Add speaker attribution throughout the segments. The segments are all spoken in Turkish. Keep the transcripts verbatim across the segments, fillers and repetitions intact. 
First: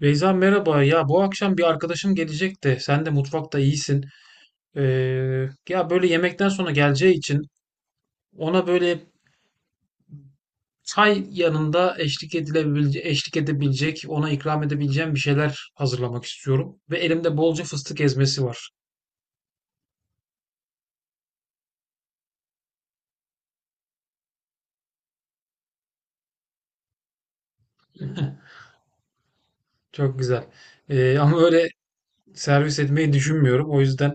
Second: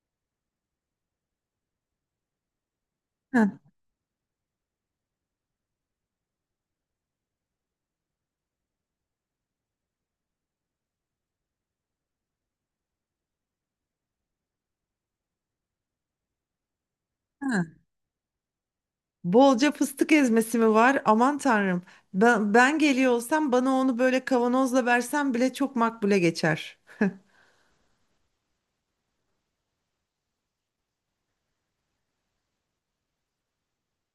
Speaker 1: Beyza merhaba. Ya bu akşam bir arkadaşım gelecek de sen de
Speaker 2: Heh,
Speaker 1: mutfakta iyisin. Ee, Ya böyle yemekten sonra geleceği için ona böyle çay yanında eşlik edilebilecek, eşlik edebilecek, ona ikram edebileceğim bir şeyler hazırlamak istiyorum. Ve elimde bolca
Speaker 2: heh.
Speaker 1: fıstık ezmesi var.
Speaker 2: Bolca fıstık ezmesi mi var? Aman tanrım. Ben, ben geliyor olsam bana onu böyle kavanozla versen bile çok makbule geçer.
Speaker 1: Çok güzel. Ee, ama öyle servis etmeyi düşünmüyorum. O yüzden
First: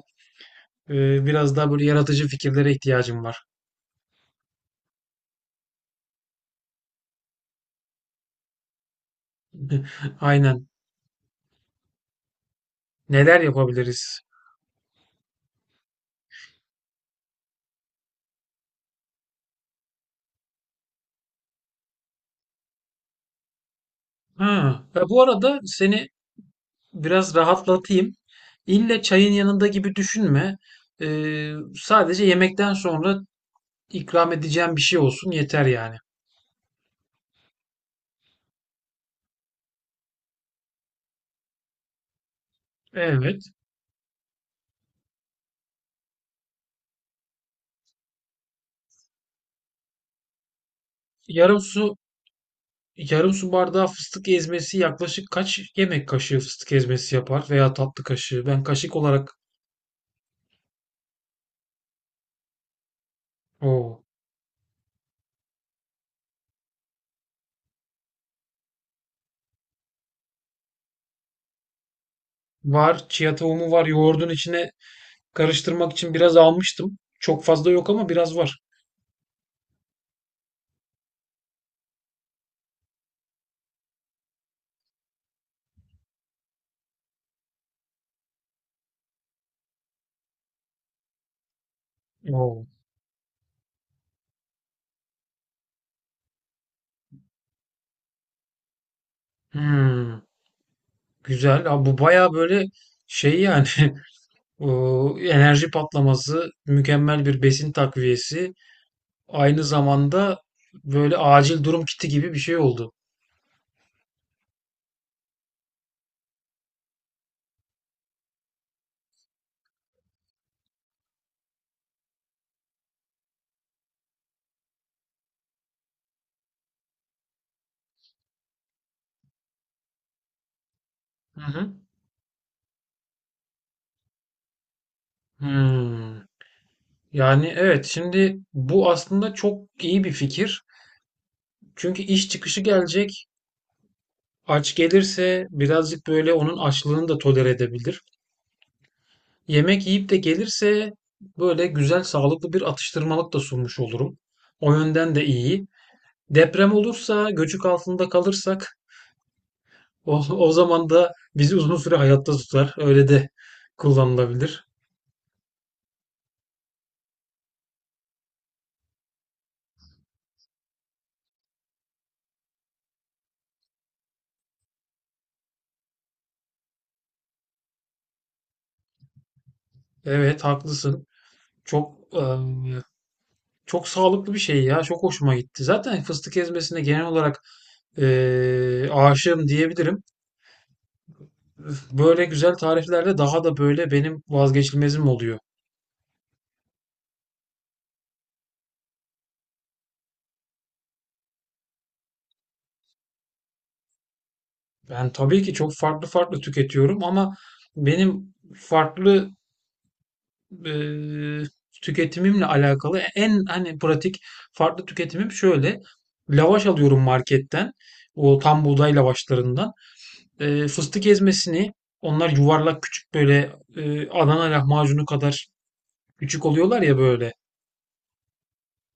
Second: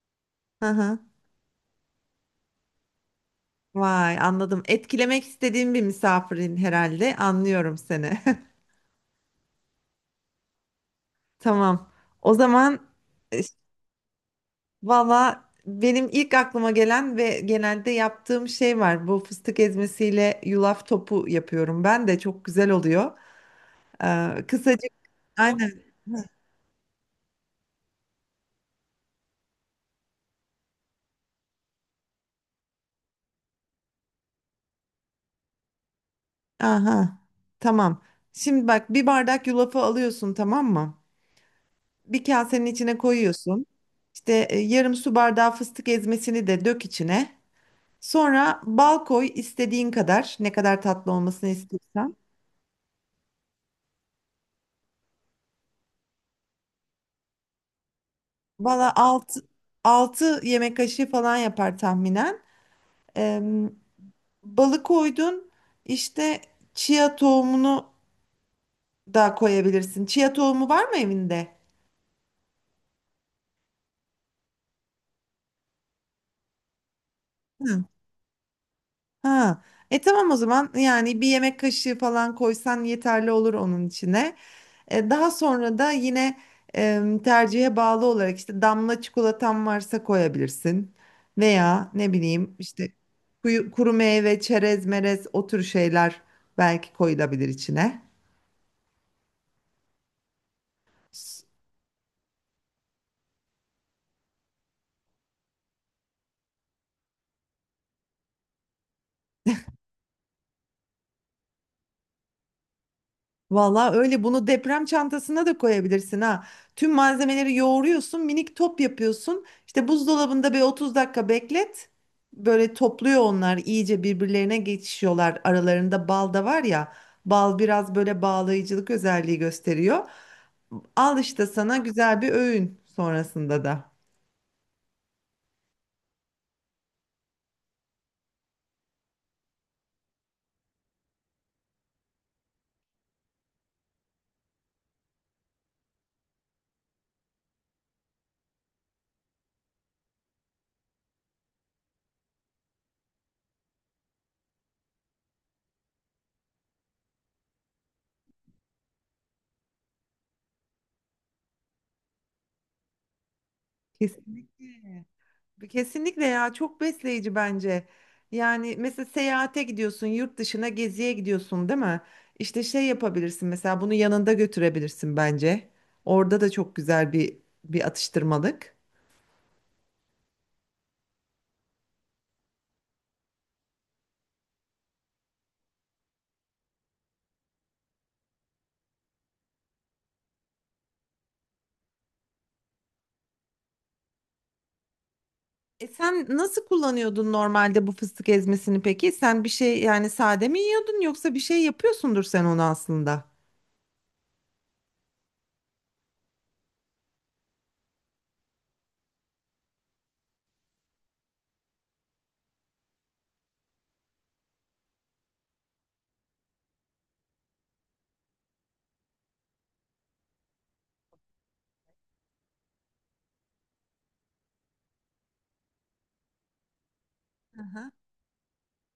Speaker 2: Hı hı.
Speaker 1: e, biraz daha böyle yaratıcı fikirlere ihtiyacım var.
Speaker 2: Vay anladım. Etkilemek istediğim bir misafirin herhalde. Anlıyorum seni.
Speaker 1: Aynen.
Speaker 2: Tamam. O zaman e,
Speaker 1: Neler yapabiliriz?
Speaker 2: valla benim ilk aklıma gelen ve genelde yaptığım şey var. Bu fıstık ezmesiyle yulaf topu yapıyorum. Ben de çok güzel oluyor. Ee,
Speaker 1: Ha,
Speaker 2: kısacık
Speaker 1: e, bu arada
Speaker 2: aynen.
Speaker 1: seni biraz rahatlatayım. İlle çayın yanında gibi düşünme. Ee, sadece yemekten sonra ikram edeceğim bir şey olsun yeter yani.
Speaker 2: Aha, tamam. Şimdi bak bir bardak yulafı alıyorsun, tamam mı? Bir kasenin içine
Speaker 1: Evet.
Speaker 2: koyuyorsun. İşte e, yarım su bardağı fıstık ezmesini de dök içine. Sonra bal koy istediğin kadar. Ne kadar tatlı olmasını
Speaker 1: Yarım su
Speaker 2: istiyorsan.
Speaker 1: Yarım su bardağı fıstık ezmesi yaklaşık kaç yemek kaşığı fıstık ezmesi yapar veya tatlı kaşığı. Ben
Speaker 2: Valla
Speaker 1: kaşık olarak
Speaker 2: 6, altı yemek kaşığı falan yapar tahminen. Ee,
Speaker 1: o
Speaker 2: balı koydun. İşte chia tohumunu da koyabilirsin. Chia tohumu var mı evinde?
Speaker 1: var. Chia tohumu var. Yoğurdun içine karıştırmak için biraz almıştım. Çok fazla
Speaker 2: Hı.
Speaker 1: yok ama biraz var.
Speaker 2: Ha. E tamam o zaman, yani bir yemek kaşığı falan koysan yeterli olur onun içine. E, daha sonra da yine e, tercihe bağlı olarak işte damla çikolatan varsa koyabilirsin. Veya ne bileyim
Speaker 1: Oo.
Speaker 2: işte kuyu- kuru meyve, çerez, merez o tür şeyler belki koyulabilir içine.
Speaker 1: Hmm, güzel. Abi bu baya böyle şey yani. O enerji patlaması, mükemmel bir besin takviyesi, aynı zamanda böyle acil durum kiti gibi bir şey oldu.
Speaker 2: Valla öyle, bunu deprem çantasına da koyabilirsin ha. Tüm malzemeleri yoğuruyorsun, minik top yapıyorsun. İşte buzdolabında bir otuz dakika beklet. Böyle topluyor onlar, iyice birbirlerine geçişiyorlar. Aralarında bal da var ya. Bal biraz böyle bağlayıcılık özelliği gösteriyor. Al
Speaker 1: Hı
Speaker 2: işte
Speaker 1: hı.
Speaker 2: sana güzel bir öğün sonrasında da.
Speaker 1: Hmm. Yani evet, şimdi bu aslında çok iyi bir fikir. Çünkü iş çıkışı gelecek. Aç gelirse birazcık böyle onun açlığını da tolere edebilir. Yemek yiyip de gelirse böyle güzel sağlıklı bir atıştırmalık da sunmuş olurum. O yönden de iyi. Deprem olursa, göçük altında kalırsak o, o zaman da bizi uzun süre hayatta tutar. Öyle de kullanılabilir.
Speaker 2: Kesinlikle. Kesinlikle ya, çok besleyici bence. Yani mesela seyahate gidiyorsun, yurt dışına geziye gidiyorsun, değil mi? İşte şey yapabilirsin, mesela bunu yanında götürebilirsin bence. Orada da çok güzel bir bir atıştırmalık.
Speaker 1: Evet, haklısın. Çok eee, çok sağlıklı bir şey ya. Çok hoşuma gitti. Zaten fıstık ezmesine genel olarak eee aşığım diyebilirim. Böyle güzel tariflerde daha da böyle benim vazgeçilmezim oluyor.
Speaker 2: E sen nasıl kullanıyordun normalde bu fıstık ezmesini peki? Sen bir şey, yani sade mi yiyordun yoksa bir şey yapıyorsundur sen onu aslında.
Speaker 1: Ben tabii ki çok farklı farklı tüketiyorum ama benim farklı e, tüketimimle alakalı en hani pratik farklı tüketimim şöyle. Lavaş alıyorum marketten. O tam buğday lavaşlarından. E, fıstık ezmesini onlar yuvarlak küçük böyle e, Adana lahmacunu kadar küçük oluyorlar ya böyle.
Speaker 2: Hı hı,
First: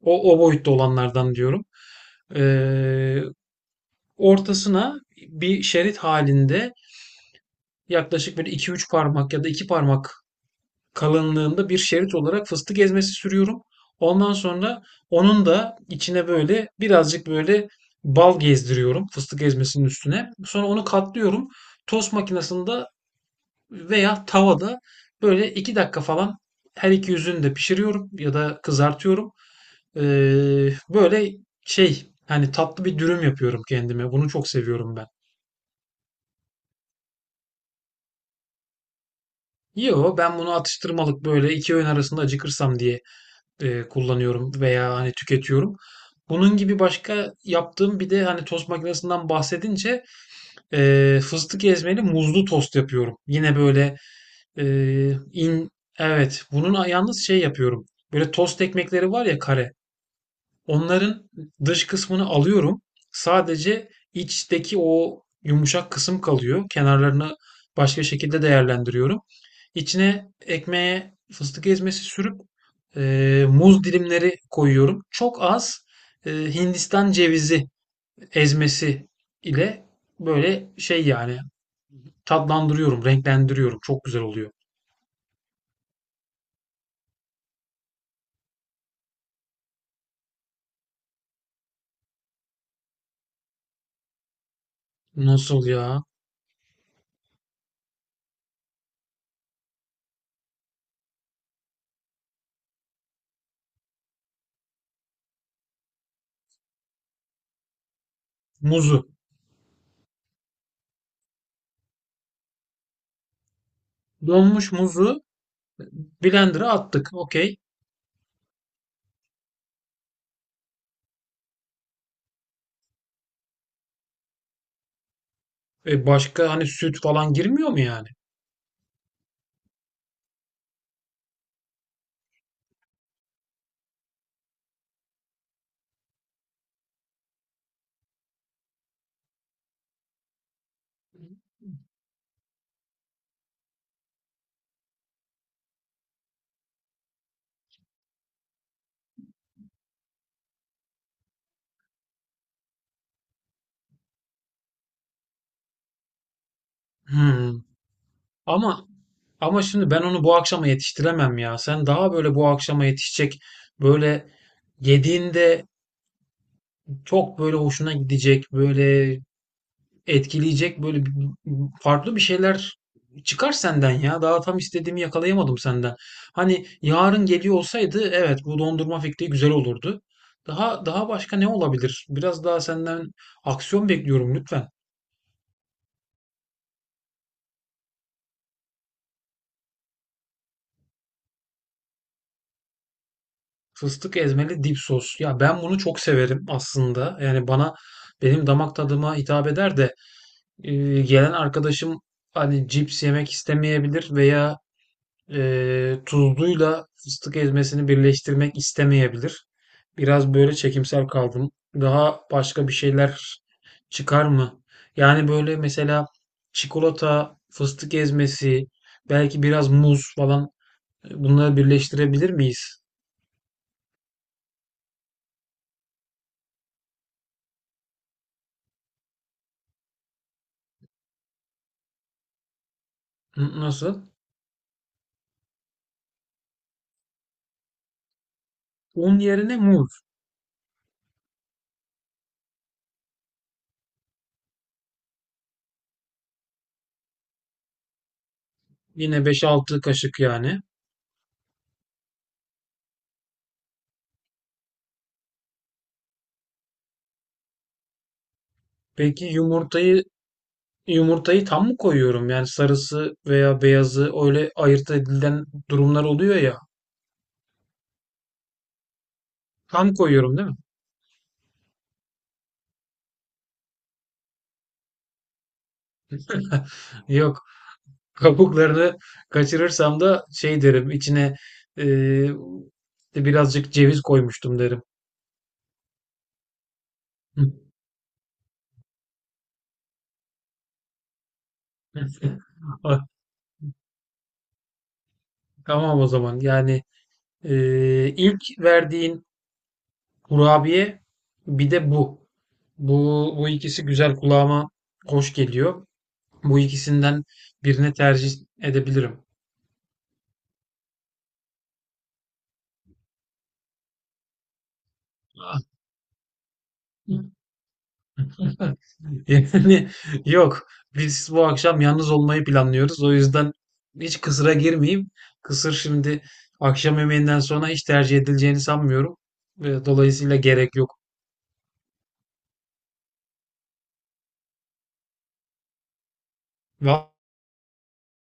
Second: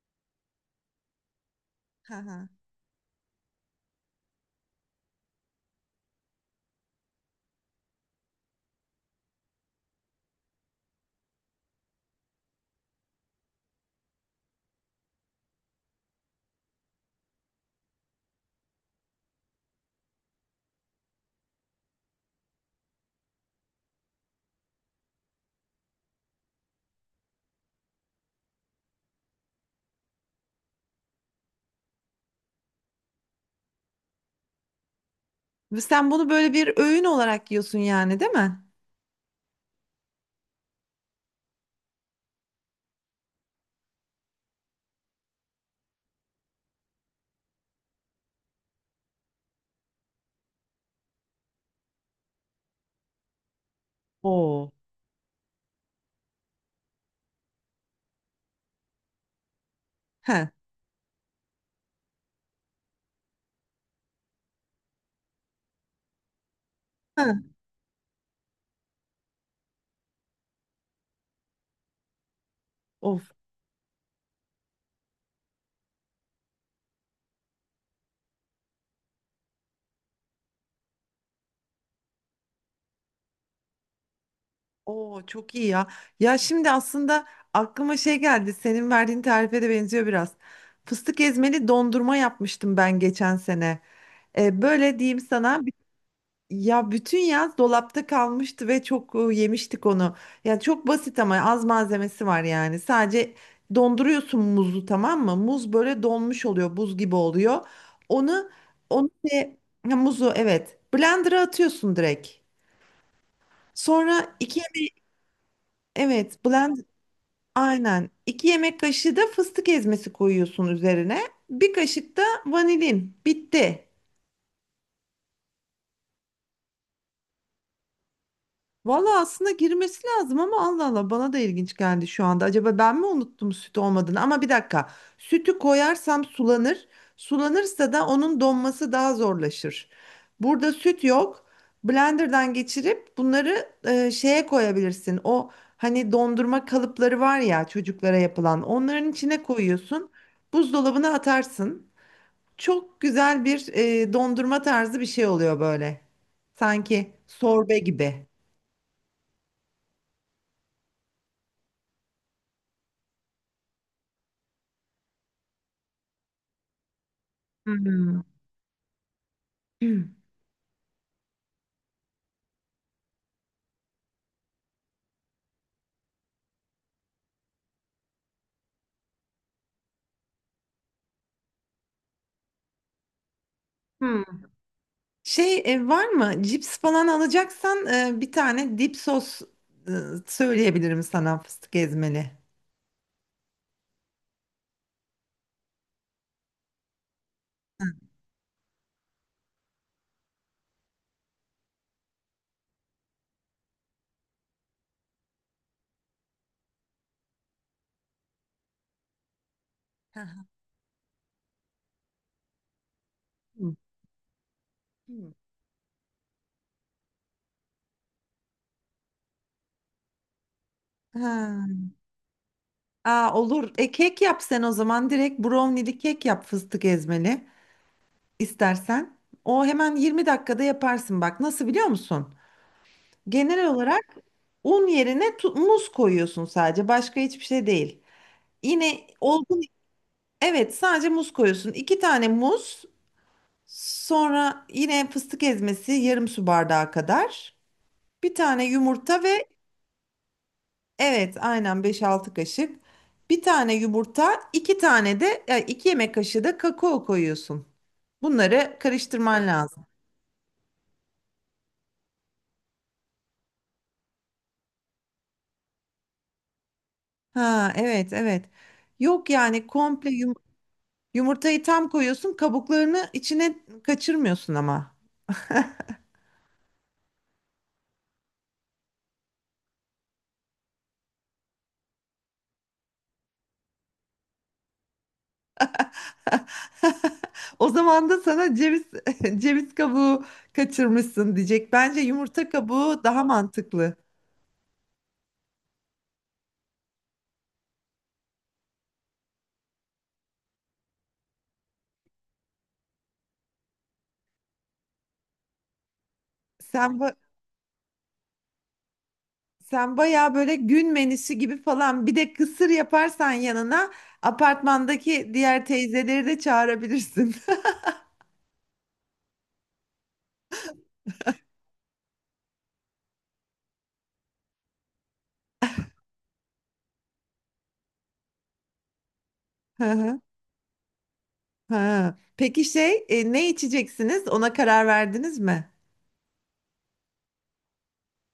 Speaker 1: O, o boyutta olanlardan diyorum.
Speaker 2: hı
Speaker 1: E,
Speaker 2: hı.
Speaker 1: Ortasına bir şerit halinde yaklaşık böyle iki üç parmak ya da iki parmak kalınlığında bir şerit olarak fıstık ezmesi sürüyorum. Ondan sonra onun da içine böyle birazcık böyle bal gezdiriyorum fıstık ezmesinin üstüne. Sonra onu katlıyorum. Tost makinesinde veya tavada böyle iki dakika falan her iki yüzünü de pişiriyorum ya da kızartıyorum. Ee, böyle şey hani tatlı bir dürüm yapıyorum kendime. Bunu çok seviyorum ben.
Speaker 2: Ve sen bunu böyle bir öğün olarak yiyorsun yani, değil mi?
Speaker 1: Yo, ben bunu atıştırmalık böyle iki öğün arasında acıkırsam diye eee, kullanıyorum veya hani tüketiyorum. Bunun gibi başka yaptığım bir de hani tost makinesinden bahsedince eee, fıstık ezmeli muzlu tost yapıyorum. Yine böyle
Speaker 2: Oo.
Speaker 1: eee, in evet bunun yalnız şey yapıyorum. Böyle tost ekmekleri var ya kare.
Speaker 2: He.
Speaker 1: Onların dış kısmını alıyorum. Sadece içteki o yumuşak kısım kalıyor.
Speaker 2: He.
Speaker 1: Kenarlarını başka şekilde değerlendiriyorum. İçine ekmeğe fıstık ezmesi sürüp
Speaker 2: Of.
Speaker 1: e, muz dilimleri koyuyorum. Çok az e, Hindistan cevizi ezmesi ile böyle şey yani tatlandırıyorum, renklendiriyorum. Çok güzel oluyor.
Speaker 2: Oo çok iyi ya. Ya şimdi aslında aklıma şey geldi. Senin verdiğin tarife de benziyor biraz. Fıstık ezmeli dondurma yapmıştım ben geçen sene. E, böyle diyeyim sana.
Speaker 1: Nasıl
Speaker 2: bi-
Speaker 1: ya?
Speaker 2: Ya bütün yaz dolapta kalmıştı ve çok e, yemiştik onu. Ya çok basit ama az malzemesi var yani. Sadece donduruyorsun muzu, tamam mı? Muz böyle donmuş oluyor, buz gibi oluyor. Onu
Speaker 1: Muzu.
Speaker 2: onu şey- ha, muzu evet. Blender'a atıyorsun direkt. Sonra iki
Speaker 1: Donmuş muzu
Speaker 2: evet,
Speaker 1: blender'a attık. Okey.
Speaker 2: aynen. iki yemek kaşığı da fıstık ezmesi koyuyorsun üzerine. Bir kaşık da vanilin. Bitti.
Speaker 1: E başka hani süt falan girmiyor mu yani?
Speaker 2: Valla aslında girmesi lazım ama Allah Allah, bana da ilginç geldi şu anda. Acaba ben mi unuttum süt olmadığını? Ama bir dakika. Sütü koyarsam sulanır. Sulanırsa da onun donması daha zorlaşır. Burada süt yok. Blenderdan geçirip bunları e, şeye koyabilirsin. O hani dondurma kalıpları var ya, çocuklara yapılan. Onların içine koyuyorsun. Buzdolabına atarsın. Çok güzel bir e, dondurma tarzı bir şey oluyor böyle. Sanki
Speaker 1: Hmm.
Speaker 2: sorbe gibi.
Speaker 1: Ama ama şimdi ben onu bu akşama yetiştiremem ya. Sen daha böyle bu akşama yetişecek böyle yediğinde çok böyle hoşuna gidecek, böyle etkileyecek böyle bir- farklı bir şeyler çıkar senden ya. Daha tam istediğimi yakalayamadım senden. Hani yarın geliyor olsaydı evet bu dondurma fikri güzel olurdu. Daha daha başka ne olabilir? Biraz daha senden aksiyon bekliyorum
Speaker 2: Hmm.
Speaker 1: lütfen.
Speaker 2: Şey e, var mı? Cips falan alacaksan e, bir tane dip sos e, söyleyebilirim sana, fıstık ezmeli.
Speaker 1: Fıstık ezmeli dip sos. Ya ben bunu çok severim aslında. Yani bana benim damak tadıma hitap eder de e, gelen arkadaşım hani cips yemek istemeyebilir veya e, tuzluyla fıstık ezmesini birleştirmek istemeyebilir.
Speaker 2: Hı
Speaker 1: Biraz
Speaker 2: hı.
Speaker 1: böyle çekimsel kaldım. Daha başka bir şeyler çıkar mı? Yani
Speaker 2: Hmm.
Speaker 1: böyle mesela çikolata, fıstık ezmesi, belki biraz muz falan e, bunları
Speaker 2: Ha.
Speaker 1: birleştirebilir miyiz?
Speaker 2: Aa, olur. E, kek yap sen o zaman. Direkt brownie'li kek yap, fıstık ezmeli istersen. O hemen yirmi dakikada yaparsın bak. Nasıl biliyor musun?
Speaker 1: N-
Speaker 2: Genel
Speaker 1: Nasıl?
Speaker 2: olarak un yerine tu- muz koyuyorsun sadece. Başka hiçbir şey değil. Yine
Speaker 1: Un yerine
Speaker 2: olgun,
Speaker 1: muz.
Speaker 2: evet sadece muz koyuyorsun. İki tane muz, sonra yine fıstık ezmesi yarım su bardağı kadar. Bir tane yumurta
Speaker 1: Yine beş
Speaker 2: ve
Speaker 1: altı kaşık yani.
Speaker 2: evet aynen beş altı kaşık. Bir tane yumurta, iki tane de e, iki yemek kaşığı da kakao koyuyorsun. Bunları
Speaker 1: Peki
Speaker 2: karıştırman lazım.
Speaker 1: yumurtayı yumurtayı tam mı koyuyorum? Yani sarısı veya beyazı öyle ayırt edilen durumlar oluyor ya.
Speaker 2: Ha evet, evet. Yok yani
Speaker 1: Tam
Speaker 2: komple yum-
Speaker 1: koyuyorum değil mi?
Speaker 2: yumurtayı tam koyuyorsun, kabuklarını içine kaçırmıyorsun ama.
Speaker 1: Yok. Kabuklarını kaçırırsam da şey derim içine eee, işte birazcık ceviz koymuştum derim.
Speaker 2: O zaman da sana ceviz ceviz kabuğu kaçırmışsın diyecek. Bence yumurta kabuğu
Speaker 1: Ah,
Speaker 2: daha mantıklı.
Speaker 1: tamam o zaman. Yani eee, ilk verdiğin kurabiye bir de bu. Bu, bu ikisi güzel kulağıma hoş geliyor. Bu
Speaker 2: Sen ba-
Speaker 1: ikisinden birini tercih edebilirim.
Speaker 2: sen bayağı böyle gün menüsü gibi falan, bir de kısır yaparsan yanına apartmandaki diğer teyzeleri de çağırabilirsin.
Speaker 1: Yani yok. Biz bu akşam yalnız olmayı planlıyoruz. O yüzden hiç kısıra girmeyeyim. Kısır şimdi akşam yemeğinden sonra hiç tercih edileceğini sanmıyorum.
Speaker 2: Hı
Speaker 1: Ve
Speaker 2: hı,
Speaker 1: dolayısıyla gerek yok.
Speaker 2: hı. Peki şey e, ne içeceksiniz? Ona karar verdiniz mi?
Speaker 1: Va-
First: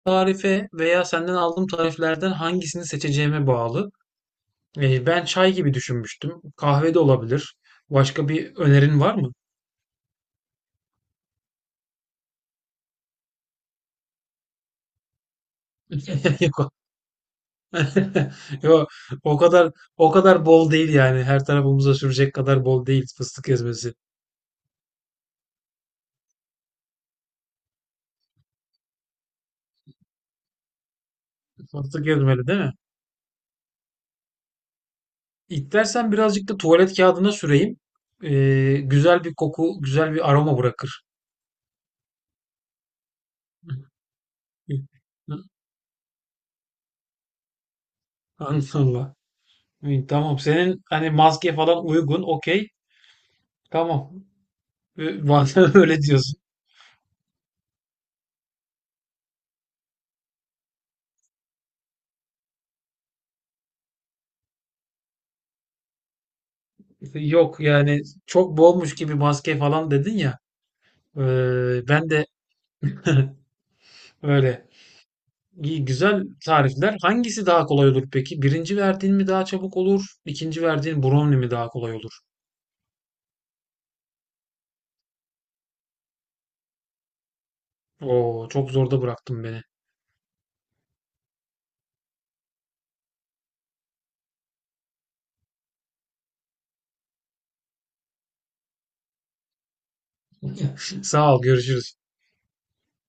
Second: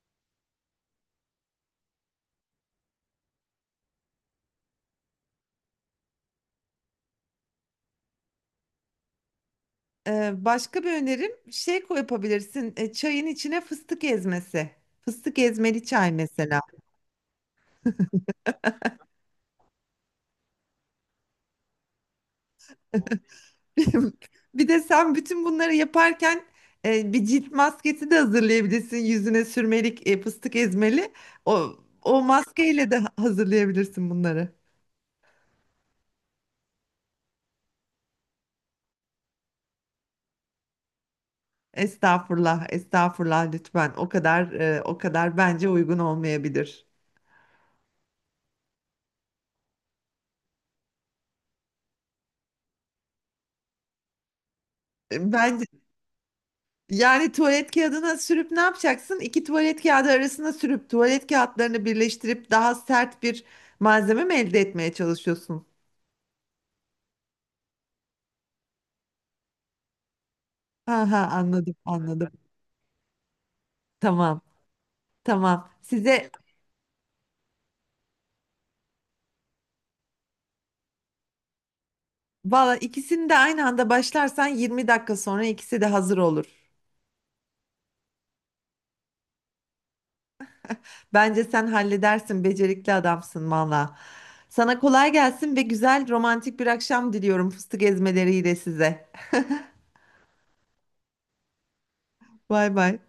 Speaker 1: Tarife veya senden aldığım tariflerden hangisini seçeceğime bağlı. Eee, ben çay gibi düşünmüştüm. Kahve de olabilir. Başka bir önerin var mı?
Speaker 2: Ee, başka bir önerim şey koy- yapabilirsin. E, çayın içine fıstık ezmesi. Fıstık ezmeli çay mesela.
Speaker 1: Yok. Yok. O kadar O kadar bol değil yani. Her tarafımıza sürecek kadar bol değil fıstık ezmesi.
Speaker 2: Bir de sen bütün bunları yaparken e, bir cilt maskesi de hazırlayabilirsin. Yüzüne sürmelik, e, fıstık ezmeli. O,
Speaker 1: Fıstık
Speaker 2: o
Speaker 1: ezmeli değil mi?
Speaker 2: maskeyle de ha- hazırlayabilirsin bunları.
Speaker 1: İstersen birazcık da tuvalet kağıdına süreyim. Eee, güzel bir koku, güzel bir aroma bırakır.
Speaker 2: Estağfurullah, estağfurullah, lütfen. O kadar e, o kadar bence uygun olmayabilir.
Speaker 1: Allah. Tamam. Senin hani maske falan uygun. Okey. Tamam.
Speaker 2: E,
Speaker 1: Ee,
Speaker 2: bence
Speaker 1: Öyle diyorsun.
Speaker 2: yani tuvalet kağıdına sürüp ne yapacaksın? İki tuvalet kağıdı arasına sürüp tuvalet kağıtlarını birleştirip daha sert bir malzeme mi elde etmeye çalışıyorsun?
Speaker 1: İşte, yok yani çok bolmuş gibi maske falan dedin ya.
Speaker 2: Ha ha, anladım,
Speaker 1: Ee, ben de
Speaker 2: anladım. Tamam.
Speaker 1: öyle.
Speaker 2: Tamam.
Speaker 1: İyi, güzel
Speaker 2: Size
Speaker 1: tarifler. Hangisi daha kolay olur peki? Birinci verdiğin mi daha çabuk olur? İkinci verdiğin brownie mi daha kolay olur?
Speaker 2: valla ikisini de aynı anda başlarsan yirmi dakika sonra ikisi de hazır olur.
Speaker 1: Oo, çok zorda bıraktın beni.
Speaker 2: Bence sen halledersin, becerikli adamsın valla. Sana kolay gelsin ve güzel romantik bir akşam diliyorum fıstık ezmeleriyle size.
Speaker 1: Sağ ol, görüşürüz.
Speaker 2: Bay bay.